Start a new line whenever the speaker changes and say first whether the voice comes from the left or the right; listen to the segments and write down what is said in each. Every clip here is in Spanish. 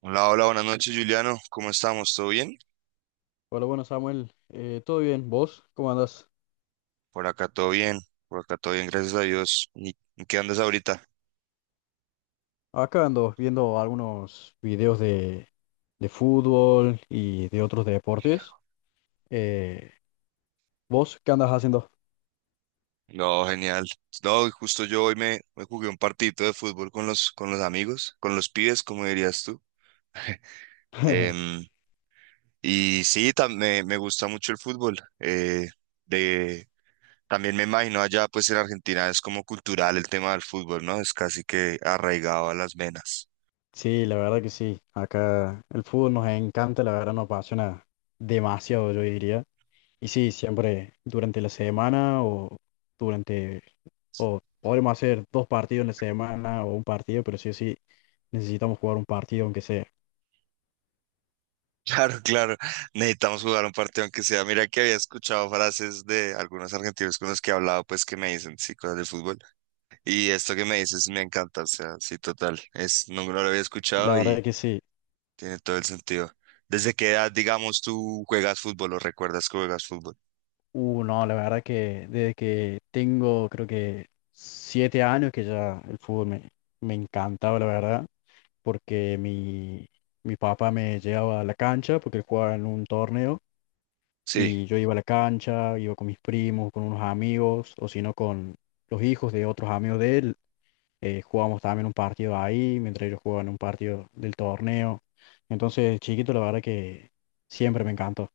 right: Hola, hola, buenas noches, Juliano. ¿Cómo estamos? ¿Todo bien?
left: Hola, bueno Samuel. ¿Todo bien? ¿Vos? ¿Cómo andás?
right: Por acá todo bien, por acá todo bien, gracias a Dios. ¿Y en qué andas ahorita?
left: Acá ando viendo algunos videos de fútbol y de otros deportes. Eh, ¿Vos qué andas haciendo?
right: No, genial. No, y justo yo hoy me jugué un partidito de fútbol con los amigos, con los pibes, como dirías tú. Em, y sí, me gusta mucho el fútbol. De, También me imagino allá, pues en Argentina es como cultural el tema del fútbol, ¿no? Es casi que arraigado a las venas.
left: Sí, la verdad que sí. Acá el fútbol nos encanta, la verdad nos apasiona demasiado, yo diría. Y sí, siempre durante la semana o durante, o podremos hacer dos partidos en la semana o un partido, pero sí o sí necesitamos jugar un partido aunque sea.
right: Claro, claro. Necesitamos jugar un partido aunque sea. Mira que había escuchado frases de algunos argentinos con los que he hablado, pues que me dicen, sí, cosas de fútbol. Y esto que me dices me encanta, o sea, sí, total. Es, no, no lo había
left: La
right: escuchado
left: verdad
right: y
left: que sí.
right: tiene todo el sentido. ¿Desde qué edad, digamos, tú juegas fútbol o recuerdas que juegas fútbol?
left: No, la verdad que desde que tengo creo que 7 años que ya el fútbol me encantaba, la verdad, porque mi papá me llevaba a la cancha porque él jugaba en un torneo
right: Sí.
left: y yo iba a la cancha, iba con mis primos, con unos amigos o si no con los hijos de otros amigos de él. Jugábamos también un partido ahí, mientras ellos jugaban un partido del torneo. Entonces, chiquito, la verdad que siempre me encantó,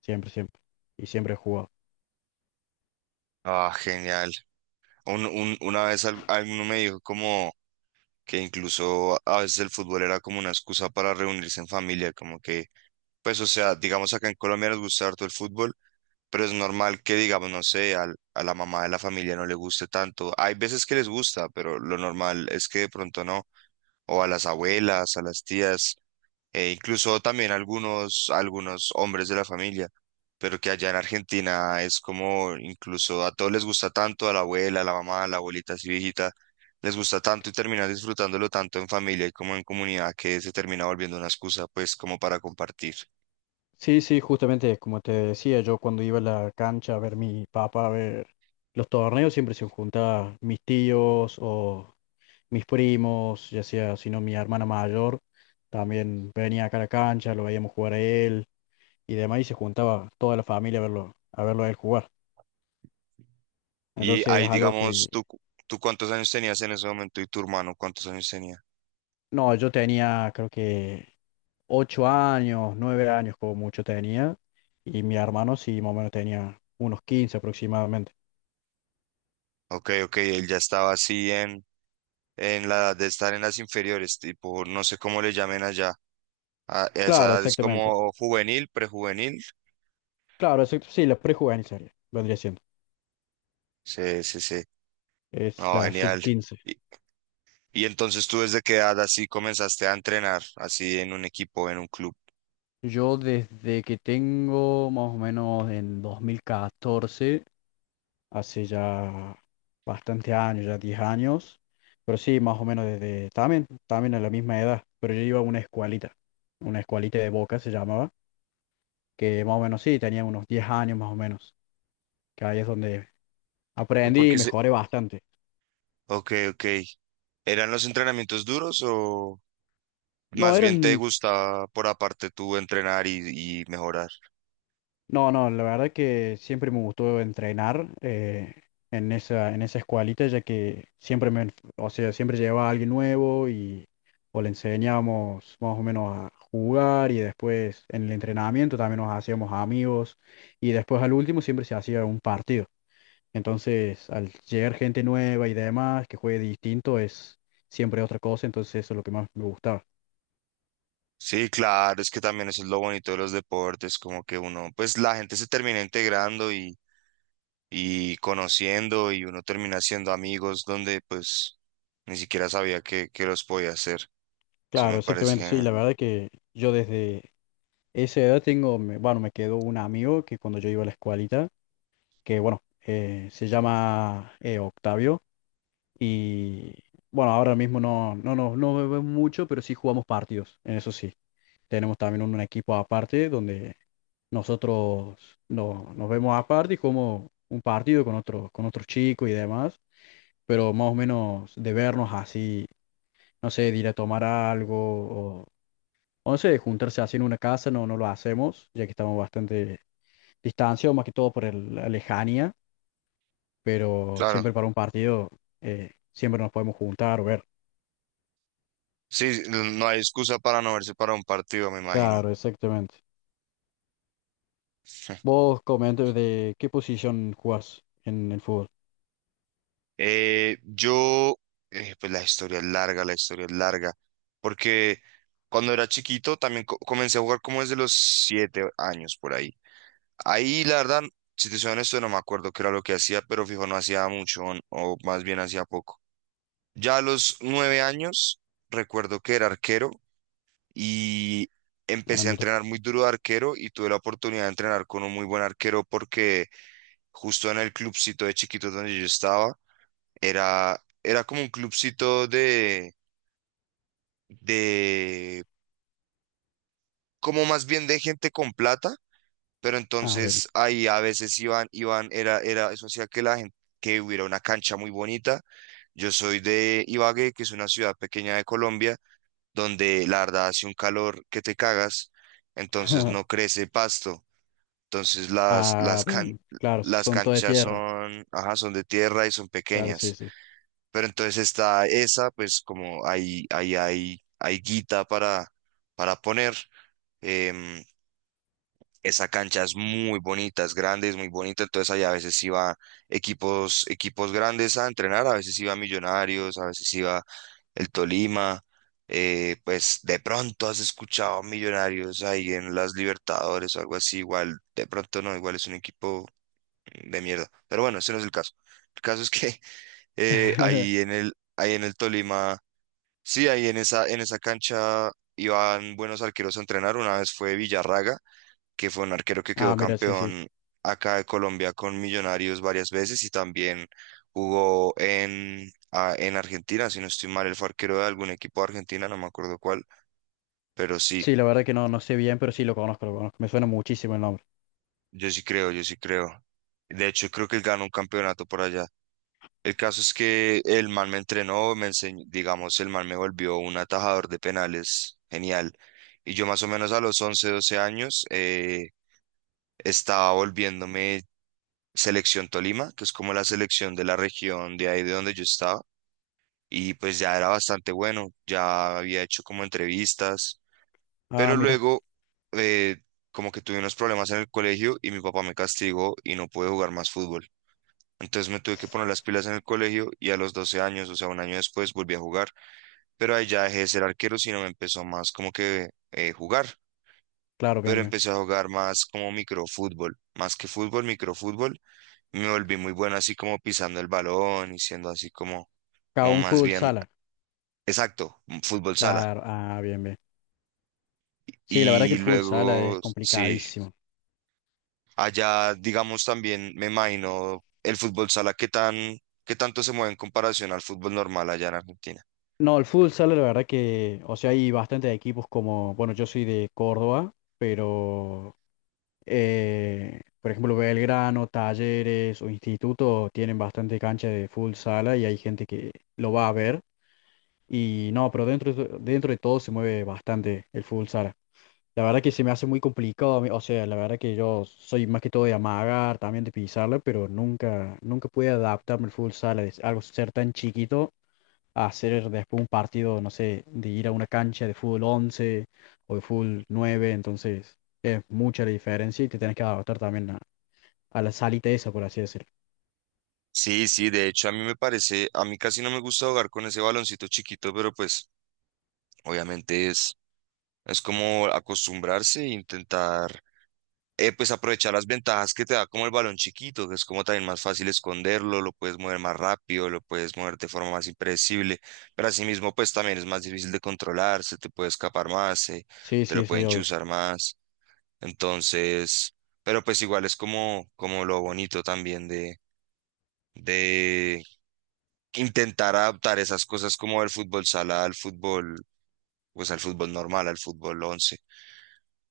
left: siempre, siempre, y siempre he jugado.
right: Ah, genial. Una vez alguno me dijo como que incluso a veces el fútbol era como una excusa para reunirse en familia, como que, pues, o sea, digamos acá en Colombia nos gusta harto el fútbol pero es normal que, digamos, no sé, a la mamá de la familia no le guste tanto. Hay veces que les gusta, pero lo normal es que de pronto no. O a las abuelas, a las tías, e incluso también algunos hombres de la familia. Pero que allá en Argentina es como incluso a todos les gusta tanto, a la abuela, a la mamá, a la abuelita así viejita, les gusta tanto y terminan disfrutándolo tanto en familia y como en comunidad que se termina volviendo una excusa pues como para compartir.
left: Sí, sí, justamente como te decía, yo cuando iba a la cancha a ver mi papá, a ver los torneos, siempre se juntaban mis tíos o mis primos, ya sea, si no, mi hermana mayor, también venía acá a la cancha, lo veíamos jugar a él y demás, y se juntaba toda la familia a verlo, a verlo a él jugar.
right: Y
left: Entonces
right: ahí,
left: es algo
right: digamos,
left: que,
right: tú cuántos años tenías en ese momento y tu hermano cuántos años tenía.
left: no, yo tenía creo que 8 años, 9 años como mucho tenía, y mi hermano sí, más o menos tenía unos 15 aproximadamente.
right: Ok, ok, él ya estaba así en la edad de estar en las inferiores, tipo, no sé cómo le llamen allá. A esa
left: Claro,
right: edad es
left: exactamente.
right: como juvenil, prejuvenil.
left: Claro, sí, la prejuvenil sería, vendría siendo.
right: Sí, sí, sí.
left: Es
right: No,
left: la sub
right: genial.
left: 15.
right: Y, y entonces tú desde qué edad así comenzaste a entrenar, así en un equipo, en un club.
left: Yo desde que tengo más o menos en 2014. Hace ya bastante años, ya 10 años. Pero sí, más o menos desde también, también a la misma edad. Pero yo iba a una escuelita de Boca se llamaba, que más o menos sí, tenía unos 10 años más o menos. Que ahí es donde aprendí y
right: Porque se...
left: mejoré bastante.
right: Ok, ok. ¿Eran los entrenamientos duros o
left: No
right: más bien te
left: eran.
right: gustaba por aparte tú entrenar y mejorar?
left: No, no, la verdad que siempre me gustó entrenar en esa escuelita, ya que siempre me, o sea, siempre llevaba a alguien nuevo y o le enseñábamos más o menos a jugar y después en el entrenamiento también nos hacíamos amigos y después al último siempre se hacía un partido. Entonces, al llegar gente nueva y demás que juegue distinto es siempre otra cosa, entonces eso es lo que más me gustaba.
right: Sí, claro, es que también eso es lo bonito de los deportes, como que uno, pues la gente se termina integrando y conociendo y uno termina siendo amigos donde pues ni siquiera sabía que los podía hacer. Eso
left: Claro,
right: me parece
left: exactamente, sí,
right: genial.
left: la verdad que yo desde esa edad tengo, bueno, me quedó un amigo que cuando yo iba a la escuelita, que bueno, se llama Octavio. Y bueno, ahora mismo no, no, no, no nos vemos mucho, pero sí jugamos partidos, en eso sí. Tenemos también un equipo aparte donde nosotros nos vemos aparte y jugamos un partido con otros chicos y demás, pero más o menos de vernos así, no sé, de ir a tomar algo 11 juntarse así en una casa, no, no lo hacemos, ya que estamos bastante distanciados, más que todo por la lejanía, pero
right: Claro,
left: siempre para un partido siempre nos podemos juntar o ver.
right: sí, no no hay excusa para no verse para un partido, me imagino.
left: Claro, exactamente. Vos comentas de qué posición jugás en el fútbol.
right: Yo pues la historia es larga, la historia es larga, porque cuando era chiquito también comencé a jugar como desde los 7 años por ahí. Ahí, la verdad, si te soy honesto, no me acuerdo qué era lo que hacía, pero fijo, no hacía mucho, o más bien hacía poco. Ya a los 9 años, recuerdo que era arquero y
left: Ah,
right: empecé a
left: mira.
right: entrenar muy duro de arquero y tuve la oportunidad de entrenar con un muy buen arquero porque justo en el clubcito de chiquitos donde yo estaba, era como un clubcito de, como más bien de gente con plata pero
left: Ah, bien.
right: entonces ahí a veces eso hacía que la gente, que hubiera una cancha muy bonita. Yo soy de Ibagué, que es una ciudad pequeña de Colombia, donde la verdad hace un calor que te cagas, entonces no crece pasto. Entonces
left: Ah, bien. Claro,
right: las
left: son todo de
right: canchas
left: tierra.
right: son, ajá, son de tierra y son
left: Claro, sí,
right: pequeñas.
left: sí.
right: Pero entonces está esa, pues como ahí, hay guita para poner. Em, esa cancha es muy bonita, es grande, es muy bonita, entonces allá a veces iba equipos grandes a entrenar, a veces iba Millonarios, a veces iba el Tolima, pues de pronto has escuchado Millonarios ahí en las Libertadores o algo así, igual, de pronto no, igual es un equipo de mierda, pero bueno, ese no es el caso. El caso es que ahí en el Tolima, sí, ahí en esa cancha iban buenos arqueros a entrenar, una vez fue Villarraga que fue un arquero que
left: Ah,
right: quedó
left: mira, sí, sí.
right: campeón acá de Colombia con Millonarios varias veces y también jugó en, ah, en Argentina, si no estoy mal, él fue arquero de algún equipo de Argentina, no me acuerdo cuál, pero sí,
left: Sí, la verdad que no, no sé bien, pero sí lo conozco, lo conozco. Me suena muchísimo el nombre.
right: yo sí creo, yo sí creo. De hecho, creo que él ganó un campeonato por allá. El caso es que el man me entrenó, me enseñó, digamos, el man me volvió un atajador de penales, genial. Y yo más o menos a los 11 12 años estaba volviéndome Selección Tolima, que es como la selección de la región de ahí de donde yo estaba, y pues ya era bastante bueno, ya había hecho como entrevistas,
left: Ah,
right: pero
left: mira.
right: luego eh, como que tuve unos problemas en el colegio y mi papá me castigó y no pude jugar más fútbol. Entonces me tuve que poner las pilas en el colegio y a los 12 años, o sea, un año después, volví a jugar, pero ahí ya dejé de ser arquero, sino me empezó más como que
left: Claro,
right: pero
left: bien, bien.
right: empecé a jugar más como microfútbol, más que fútbol, microfútbol me volví muy bueno así como pisando el balón y siendo así como,
left: Acá
right: como
left: un
right: más
left: fútbol
right: bien,
left: sala.
right: exacto, fútbol sala.
left: Claro, ah, bien, bien. Sí, la verdad que
right: Y
left: el fútbol sala es
right: luego, sí,
left: complicadísimo.
right: allá digamos también, me imagino, el fútbol sala, ¿qué tanto se mueve en comparación al fútbol normal allá en Argentina?
left: No, el fútbol sala, la verdad que, o sea, hay bastantes equipos como, bueno, yo soy de Córdoba, pero, por ejemplo, Belgrano, Talleres o Instituto tienen bastante cancha de fútbol sala y hay gente que lo va a ver. Y no, pero dentro de todo se mueve bastante el fútbol sala. La verdad que se me hace muy complicado, a mí, o sea, la verdad que yo soy más que todo de amagar, también de pisarla, pero nunca, nunca pude adaptarme al fútbol sala, de algo ser tan chiquito a hacer después un partido, no sé, de ir a una cancha de fútbol 11 o de fútbol 9, entonces es mucha la diferencia y te tenés que adaptar también a la salita esa, por así decirlo.
right: Sí, sí, de hecho a mí me parece, a mí casi no me gusta jugar con ese baloncito chiquito, pero pues obviamente es como acostumbrarse e intentar pues aprovechar las ventajas que te da como el balón chiquito, que es como también más fácil esconderlo, lo puedes mover más rápido, lo puedes mover de forma más impredecible, pero asimismo pues también es más difícil de controlar, se te puede escapar más,
left: Sí,
right: te
left: sí,
right: lo
left: sí,
right: pueden
left: obvio.
right: chuzar más, entonces, pero pues igual es como, como lo bonito también de intentar adaptar esas cosas como el fútbol sala al fútbol, pues al fútbol normal, al fútbol once.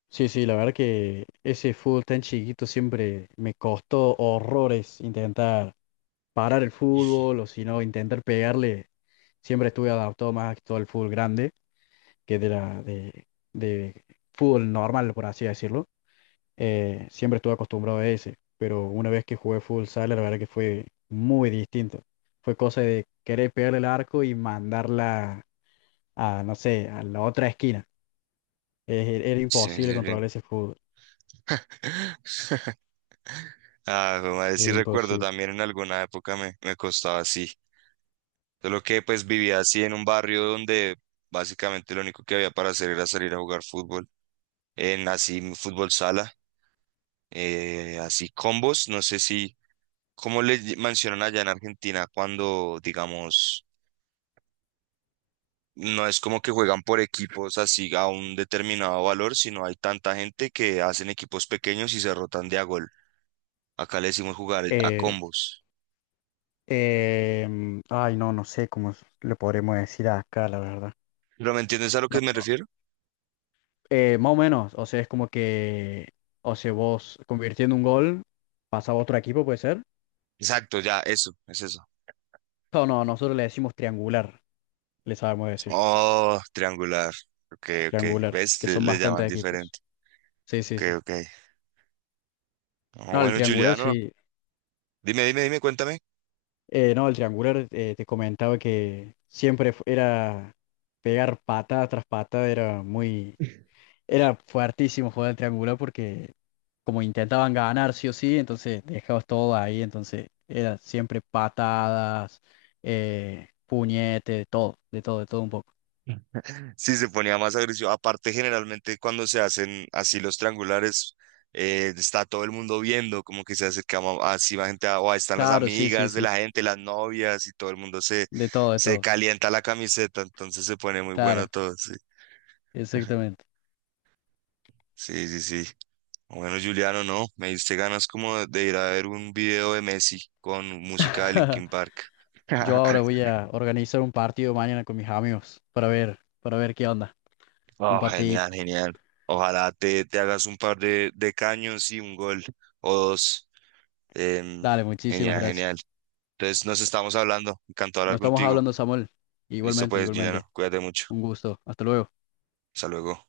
left: Sí, sí, la verdad que ese fútbol tan chiquito siempre me costó horrores intentar parar el fútbol o si no, intentar pegarle. Siempre estuve adaptado más que todo al fútbol grande, que de fútbol normal, por así decirlo. Siempre estuve acostumbrado a ese, pero una vez que jugué fútbol sala, la verdad que fue muy distinto. Fue cosa de querer pegarle el arco y mandarla a, no sé, a la otra esquina. Era
right: Sí,
left: imposible
right: sí, sí.
left: controlar ese fútbol.
right: Ah, jue madre, sí
left: Era
right: recuerdo
left: imposible.
right: también en alguna época me costaba así. Solo que pues vivía así en un barrio donde básicamente lo único que había para hacer era salir a jugar fútbol. En así fútbol sala, así combos, no sé si, ¿cómo le mencionan allá en Argentina cuando, digamos, no es como que juegan por equipos así a un determinado valor, sino hay tanta gente que hacen equipos pequeños y se rotan de a gol. Acá le decimos jugar a
left: Eh,
right: combos.
left: Ay, no, no sé cómo le podremos decir acá, la verdad.
right: ¿Pero me entiendes a lo
left: No,
right: que me
left: no.
right: refiero?
left: Más o menos, o sea, es como que, o sea, vos convirtiendo un gol, pasa a otro equipo, puede ser.
right: Exacto, ya, eso, es eso.
left: No, no, nosotros le decimos triangular, le sabemos decir,
right: Oh, triangular. Ok, ok.
left: triangular,
right: ¿Ves?
left: que son
right: Le llaman
left: bastantes equipos.
right: diferente.
left: Sí, sí,
right: Ok,
left: sí.
right: ok. Ah,
left: No, el
right: bueno,
left: triangular
right: Juliano,
left: sí.
right: dime, dime, dime, cuéntame.
left: No, el triangular te comentaba que era pegar patada tras patada, era muy. Era, fue hartísimo jugar al triangular porque como intentaban ganar sí o sí, entonces dejabas todo ahí, entonces era siempre patadas, puñete, de todo, de todo, de todo un poco.
right: Sí, se ponía más agresivo. Aparte, generalmente cuando se hacen así los triangulares, está todo el mundo viendo, como que se acerca así la gente, a- o ahí están las
left: Claro, sí, sí,
right: amigas de
left: sí,
right: la gente, las novias, y todo el mundo se,
left: de todo, de
right: se
left: todo.
right: calienta la camiseta, entonces se pone muy bueno
left: Claro,
right: todo, sí.
left: exactamente.
right: Sí, sí, sí. Bueno, Juliano, no, me diste ganas como de ir a ver un video de Messi con música de Linkin Park.
left: Yo ahora voy a organizar un partido mañana con mis amigos para ver qué onda. Un
right: Oh,
left: partidito.
right: genial, genial. Ojalá te hagas un par de caños y un gol o dos. Em,
left: Dale, muchísimas
right: genial, genial.
left: gracias.
right: Entonces nos estamos hablando. Encantado de
left: Nos
right: hablar
left: estamos
right: contigo.
left: hablando, Samuel.
right: Listo
left: Igualmente,
right: pues,
left: igualmente.
right: Juliano, cuídate mucho.
left: Un gusto. Hasta luego.
right: Hasta luego.